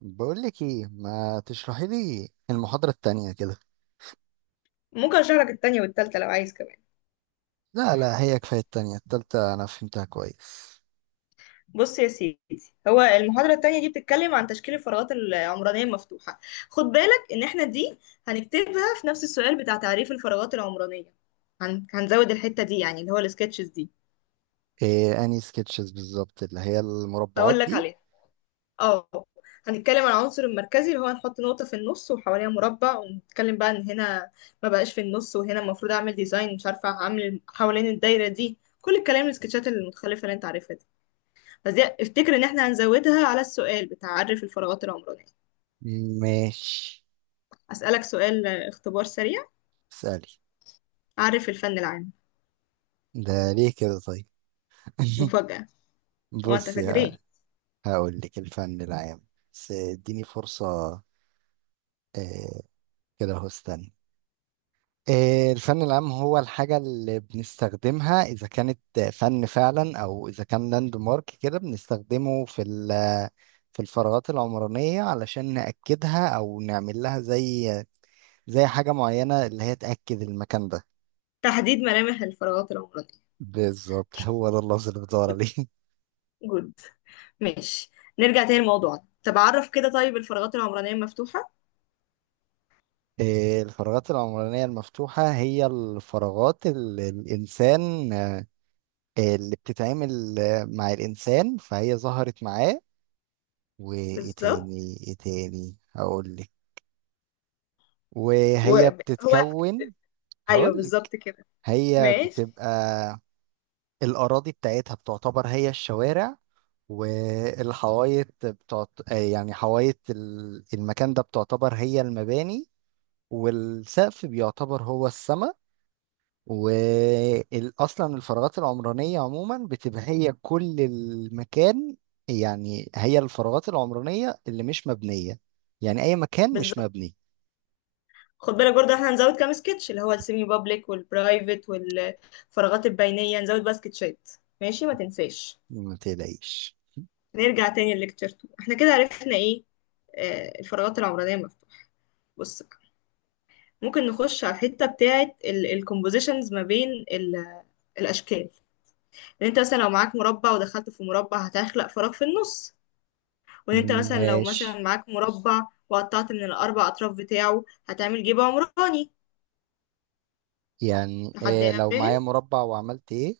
بقول لك ايه ما تشرحي لي المحاضرة التانية كده. ممكن اشرح لك التانية والتالتة لو عايز كمان. لا لا، هي كفاية التانية، التالتة انا فهمتها كويس. بص يا سيدي، هو المحاضرة التانية دي بتتكلم عن تشكيل الفراغات العمرانية المفتوحة. خد بالك ان احنا دي هنكتبها في نفس السؤال بتاع تعريف الفراغات العمرانية. هنزود الحتة دي يعني اللي هو السكتشز دي. إيه اني سكتشز بالظبط اللي هي المربعات هقول لك دي؟ عليها. اه، هنتكلم عن العنصر المركزي اللي هو هنحط نقطة في النص وحواليها مربع ونتكلم بقى ان هنا ما بقاش في النص، وهنا المفروض اعمل ديزاين، مش عارفة اعمل حوالين الدايرة دي كل الكلام السكتشات المتخلفة اللي انت عارفها دي. بس دي افتكر ان احنا هنزودها على السؤال بتاع عرف الفراغات العمرانية. ماشي. اسألك سؤال، اختبار سريع. اسألي. عرف الفن العام. ده ليه كده طيب؟ مفاجأة. وانت بصي فاكر ه- ايه؟ هقول لك الفن العام، بس اديني فرصة. إيه؟ كده اهو استني. الفن العام هو الحاجة اللي بنستخدمها إذا كانت فن فعلا، أو إذا كان لاند مارك كده بنستخدمه في الفراغات العمرانية علشان نأكدها أو نعمل لها زي حاجة معينة اللي هي تأكد المكان ده. تحديد ملامح الفراغات العمرانية. بالظبط، شاطر. هو ده اللفظ اللي بدور عليه. جود. ماشي. نرجع تاني لموضوعنا. طب عرف كده طيب الفراغات العمرانية مفتوحة. الفراغات العمرانية المفتوحة هي الفراغات اللي الإنسان، اللي بتتعامل مع الإنسان، فهي ظهرت معاه. وايه بالظبط. تاني ايه تاني هقول لك. وهي وهو. بتتكون. ايوه هقول لك. بالظبط كده. هي ماشي. بتبقى الأراضي بتاعتها بتعتبر هي الشوارع، والحوايط بتعت... آه يعني حوايط المكان ده بتعتبر هي المباني، والسقف بيعتبر هو السما. واصلا الفراغات العمرانيه عموما بتبقى هي كل المكان، يعني هي الفراغات العمرانيه اللي مش مبنيه، يعني اي مكان مش بالظبط. مبني. خد بالك برضه احنا هنزود كام سكتش اللي هو السيمي بابليك والبرايفت والفراغات البينية، هنزود بقى سكتشات. ماشي، ما تنساش. ما تقلقيش. نرجع تاني لليكتشر 2. احنا كده عرفنا ايه؟ آه، الفراغات العمرانية المفتوحة. بص بقى، ممكن نخش على الحتة بتاعة الكومبوزيشنز ما بين الأشكال. إن أنت مثلا لو معاك مربع ودخلت في مربع هتخلق فراغ في النص. وإن أنت مثلا لو ماشي. مثلا معاك مربع وقطعت من الأربع أطراف بتاعه هتعمل جيب عمراني. يعني لحد إيه هنا لو معايا فاهم؟ مربع وعملت ايه؟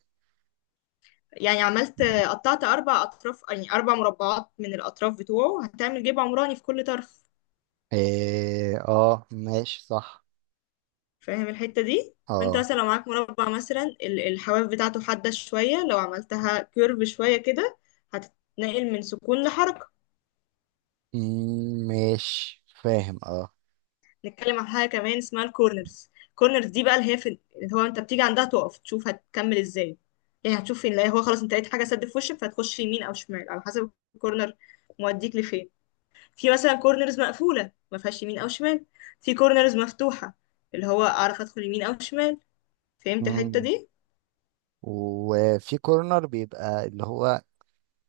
يعني عملت قطعت أربع أطراف، يعني أربع مربعات من الأطراف بتوعه، هتعمل جيب عمراني في كل طرف. إيه اه، ماشي صح. فاهم الحتة دي؟ فانت اه. مثلا لو معاك مربع مثلا الحواف بتاعته حادة شوية، لو عملتها كيرف شوية كده هتتنقل من سكون لحركة. مم، ماشي فاهم اه. نتكلم عن حاجة كمان اسمها الكورنرز. الكورنرز دي بقى اللي هي في، اللي هو انت بتيجي عندها تقف تشوف هتكمل ازاي. يعني هتشوف فين، لا هو خلاص انت لقيت حاجة سد في وشك فهتخش يمين او شمال على حسب الكورنر موديك لفين. في مثلا كورنرز مقفولة ما فيهاش يمين او شمال، في كورنرز مفتوحة اللي هو اعرف ادخل يمين او شمال. فهمت الحتة مم. دي؟ وفي كورنر بيبقى اللي هو،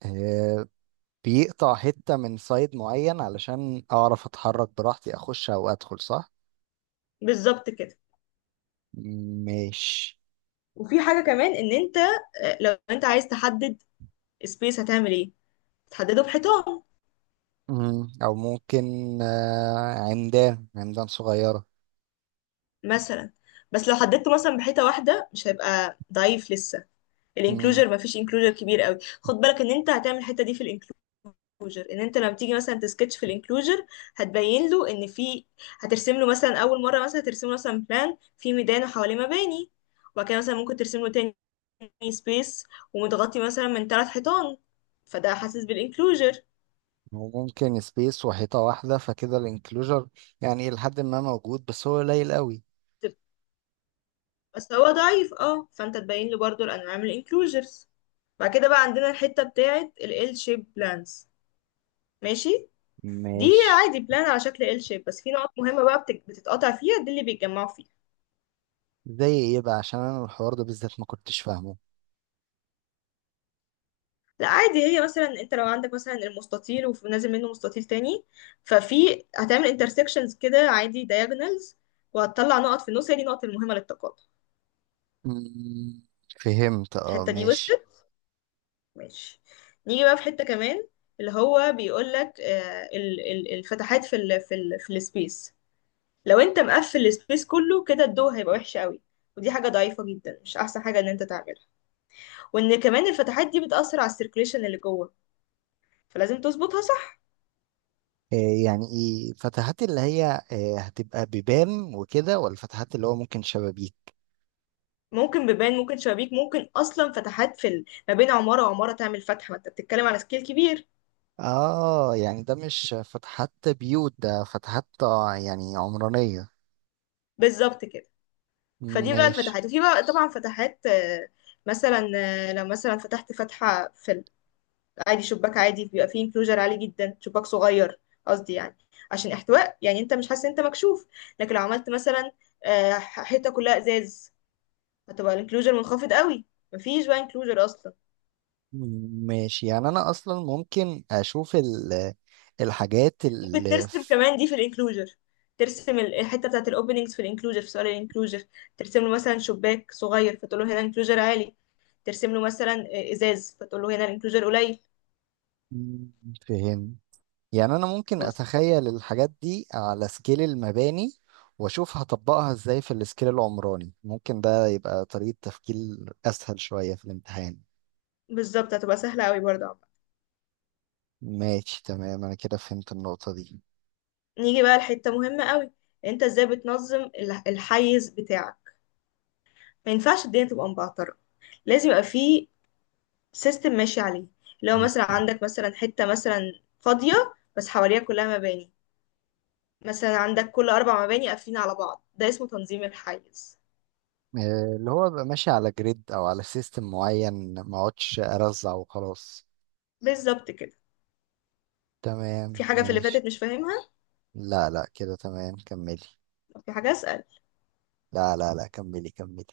آه، بيقطع حتة من سايد معين علشان أعرف أتحرك براحتي أخش أو أدخل، صح؟ بالظبط كده. ماشي. وفي حاجة كمان ان انت، لو انت عايز تحدد سبيس هتعمل ايه؟ تحدده بحيطان مم. أو ممكن، عمدان صغيرة. مثلا. بس لو حددته مثلا بحيطة واحدة مش هيبقى ضعيف لسه مم. الانكلوجر، مفيش انكلوجر كبير قوي. خد بالك ان انت هتعمل الحتة دي في الانكلوجر، ان انت لما تيجي مثلا تسكتش في الانكلوجر هتبين له ان في، هترسم له مثلا اول مرة مثلا هترسم له مثلا بلان في ميدان وحواليه مباني، وبعد كده مثلا ممكن ترسم له تاني سبيس ومتغطي مثلا من ثلاث حيطان، فده حاسس بالانكلوجر. وممكن سبيس وحيطة واحدة، فكده الانكلوجر يعني إلى حد ما موجود، بس هو قليل قوي. بس هو ضعيف اه، فانت تبين له برضو الانواع من الانكلوجرز. بعد كده بقى عندنا الحتة بتاعة ال L shape plans. ماشي. دي ماشي. عادي بلان على شكل L shape، بس في نقط مهمة بقى بتتقطع فيها دي اللي بيتجمعوا فيها. زي إيه بقى؟ عشان أنا الحوار ده بالذات ما كنتش فاهمه. لا عادي، هي مثلا انت لو عندك مثلا المستطيل ونازل منه مستطيل تاني ففي هتعمل intersections كده عادي diagonals، وهتطلع نقط في النص هي دي النقط المهمة للتقاطع. مم. فهمت اه، الحتة دي ماشي. وصلت؟ ماشي. نيجي بقى في حتة كمان، اللي هو بيقول لك الفتحات في ال في ال في السبيس. لو انت مقفل السبيس كله كده الضوء هيبقى وحش قوي، ودي حاجة ضعيفة جدا مش احسن حاجة ان انت تعملها. وان كمان الفتحات دي بتأثر على السيركليشن اللي جوه، فلازم تظبطها صح. آه، يعني ايه فتحات؟ اللي هي هتبقى بيبان وكده، ولا فتحات اللي هو ممكن شبابيك؟ ممكن بيبان، ممكن شبابيك، ممكن اصلا فتحات في ما بين عمارة وعمارة تعمل فتحة، ما انت بتتكلم على سكيل كبير. اه، يعني ده مش فتحات بيوت، ده فتحات يعني عمرانية. بالظبط كده. فدي بقى ماشي. الفتحات، وفي بقى طبعا فتحات، مثلا لو مثلا فتحت فتحة في، عادي شباك عادي بيبقى فيه انكلوجر عالي جدا، شباك صغير قصدي يعني، عشان احتواء يعني انت مش حاسس ان انت مكشوف. لكن لو عملت مثلا حيطه كلها ازاز هتبقى الانكلوجر منخفض قوي، مفيش بقى انكلوجر اصلا. ماشي، يعني انا اصلا ممكن اشوف الحاجات ممكن ترسم كمان دي في الانكلوجر، ترسم الحته بتاعت الاوبننجز في الانكلوجر في سؤال الانكلوجر. ترسم له مثلا شباك صغير فتقول له هنا انكلوجر عالي. ترسم له مثلا ازاز فتقول له هنا الانكلوجر قليل. مم، فهم. يعني انا ممكن بس- اتخيل الحاجات دي على سكيل المباني واشوف هطبقها ازاي في السكيل العمراني، ممكن ده يبقى طريقة تفكير اسهل شوية في الامتحان. بالظبط هتبقى سهله قوي برضه. ماشي تمام، انا كده فهمت النقطة دي. نيجي بقى لحتة مهمة قوي، انت ازاي بتنظم الحيز بتاعك؟ ما ينفعش الدنيا تبقى مبعترة، لازم يبقى في سيستم ماشي عليه. لو م. مثلا عندك مثلا حتة مثلا فاضية بس حواليها كلها مباني، مثلا عندك كل أربع مباني قافلين على بعض، ده اسمه تنظيم الحيز. اللي هو بقى ماشي على جريد او على سيستم معين، ما اقعدش ارزع وخلاص. بالظبط كده. تمام في حاجة في اللي ماشي. فاتت مش فاهمها؟ لا لا، كده تمام كملي. طب في حاجة أسأل؟ لا لا لا، كملي كملي.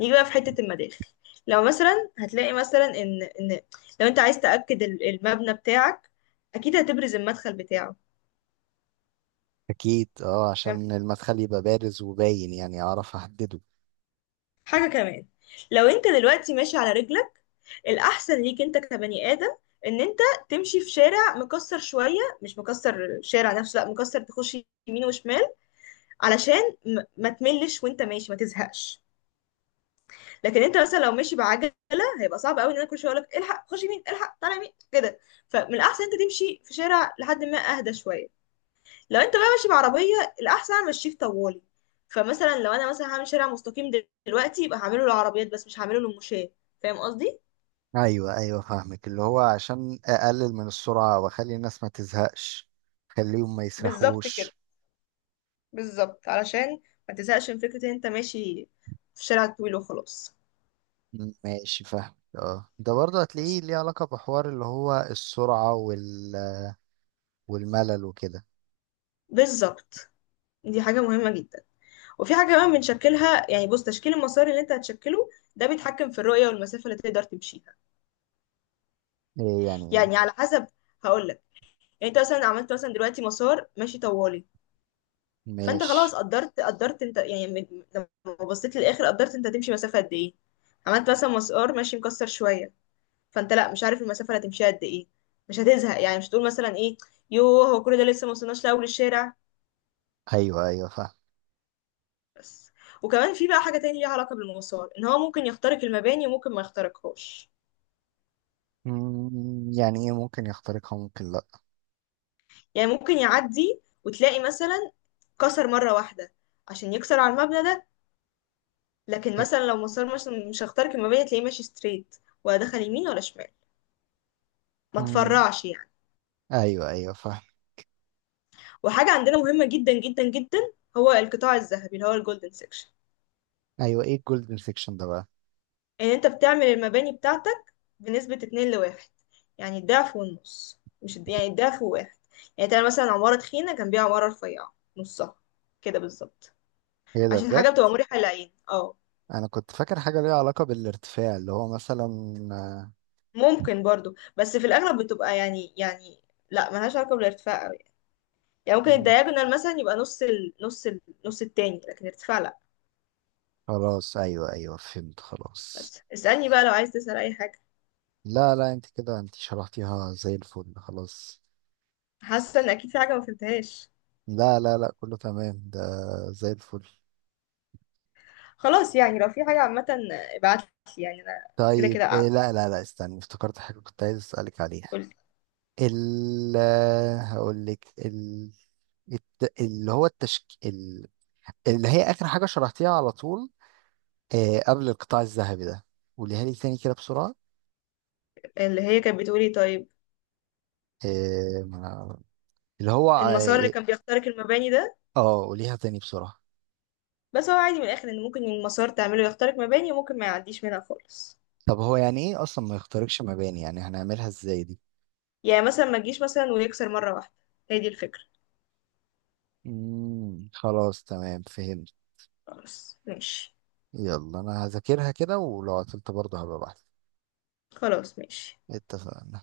نيجي بقى في حتة المداخل. لو مثلا هتلاقي مثلا إن لو أنت عايز تأكد المبنى بتاعك، أكيد هتبرز المدخل بتاعه. اكيد اه، عشان المدخل يبقى بارز وباين يعني اعرف احدده. حاجة كمان، لو انت دلوقتي ماشي على رجلك، الأحسن ليك انت كبني آدم ان انت تمشي في شارع مكسر شوية، مش مكسر الشارع نفسه، لا مكسر تخش يمين وشمال، علشان ما تملش وانت ماشي ما تزهقش. لكن انت مثلا لو ماشي بعجلة هيبقى صعب قوي ان انا كل شوية اقولك الحق خش يمين الحق طالع يمين كده، فمن الأحسن انت تمشي في شارع لحد ما اهدى شوية. لو انت بقى ماشي بعربيه الاحسن امشيه في طوالي. فمثلا لو انا مثلا هعمل شارع مستقيم دلوقتي يبقى هعمله للعربيات بس مش هعمله للمشاة. فاهم قصدي؟ ايوه ايوه فاهمك، اللي هو عشان اقلل من السرعة واخلي الناس ما تزهقش، خليهم ما بالظبط كده. يسرحوش. بالظبط علشان ما تزهقش من فكره ان انت ماشي في شارع طويل وخلاص. مم، ماشي فاهم اه، ده برضه هتلاقيه ليه علاقة بحوار اللي هو السرعة والملل وكده. بالظبط. دي حاجه مهمه جدا. وفي حاجه كمان بنشكلها، يعني بص تشكيل المسار اللي انت هتشكله ده بيتحكم في الرؤيه والمسافه اللي تقدر تمشيها. ايه يعني يعني ايه؟ على حسب، هقول لك، يعني انت مثلا عملت مثلا دلوقتي مسار ماشي طوالي، فانت خلاص ماشي. قدرت، انت يعني لما بصيت للاخر قدرت انت هتمشي مسافه قد ايه. عملت مثلا مسار ماشي مكسر شويه، فانت لا مش عارف المسافه اللي هتمشيها قد ايه، مش هتزهق، يعني مش هتقول مثلا ايه، يوه هو كل ده لسه ما وصلناش لاول الشارع. ايوه ايوه فاهم. بس. وكمان في بقى حاجه تانية ليها علاقه بالمسار ان هو ممكن يخترق المباني وممكن ما يخترقهاش. مم، يعني ايه ممكن يخترقها ممكن لا؟ يعني ممكن يعدي وتلاقي مثلا كسر مره واحده عشان يكسر على المبنى ده. لكن إيه؟ مثلا لو مسار مش هخترق المباني تلاقيه ماشي ستريت، ولا دخل يمين ولا شمال، ما مم، تفرعش يعني. ايوه ايوه فاهم. وحاجة عندنا مهمة جدا جدا جدا، هو القطاع الذهبي اللي هو الجولدن سيكشن. ايوه، ايه الجولد انفكشن ده بقى؟ ان انت بتعمل المباني بتاعتك بنسبة اتنين لواحد، يعني الضعف والنص، مش يعني الضعف وواحد. يعني تعمل مثلا عمارة تخينة جنبيها عمارة رفيعة نصها كده بالظبط، ايه ده عشان بجد؟ حاجة بتبقى مريحة للعين اه. انا كنت فاكر حاجة ليها علاقة بالارتفاع اللي هو مثلا، آه. ممكن برضو، بس في الأغلب بتبقى يعني لا، ملهاش علاقة بالارتفاع أوي. يعني ممكن مم، الدياجونال مثلا يبقى نص نص التاني، لكن الارتفاع لا. خلاص ايوه ايوه فهمت خلاص. بس اسألني بقى لو عايز تسأل أي حاجة. لا لا، انت كده انت شرحتيها زي الفل خلاص. حاسة إن أكيد في حاجة ما فهمتهاش. لا لا لا، كله تمام ده، زي الفل. خلاص يعني لو في حاجة عامة ابعتلي، يعني أنا كده طيب كده إيه، قاعدة. لا لا لا استنى، افتكرت حاجة كنت عايز أسألك عليها. قولي. ال هقول لك ال... الت... اللي هو التشك ال... اللي هي آخر حاجة شرحتيها على طول، آه، قبل القطاع الذهبي ده، قوليها لي تاني كده بسرعة. اللي هي كانت بتقولي طيب. آه ما- اللي هو المسار اللي اه كان بيخترق المباني ده، قوليها تاني بسرعة. بس هو عادي من الآخر، إن ممكن المسار تعمله يخترق مباني وممكن ما يعديش منها خالص. طب هو يعني ايه اصلا ما يخترقش مباني؟ يعني هنعملها ازاي دي؟ يعني مثلا ما تجيش مثلا ويكسر مرة واحدة، هي دي الفكرة. مم. خلاص تمام فهمت. خلاص ماشي. يلا انا هذاكرها كده ولو قفلت برضه هبقى بحث. خلاص ماشي. اتفقنا.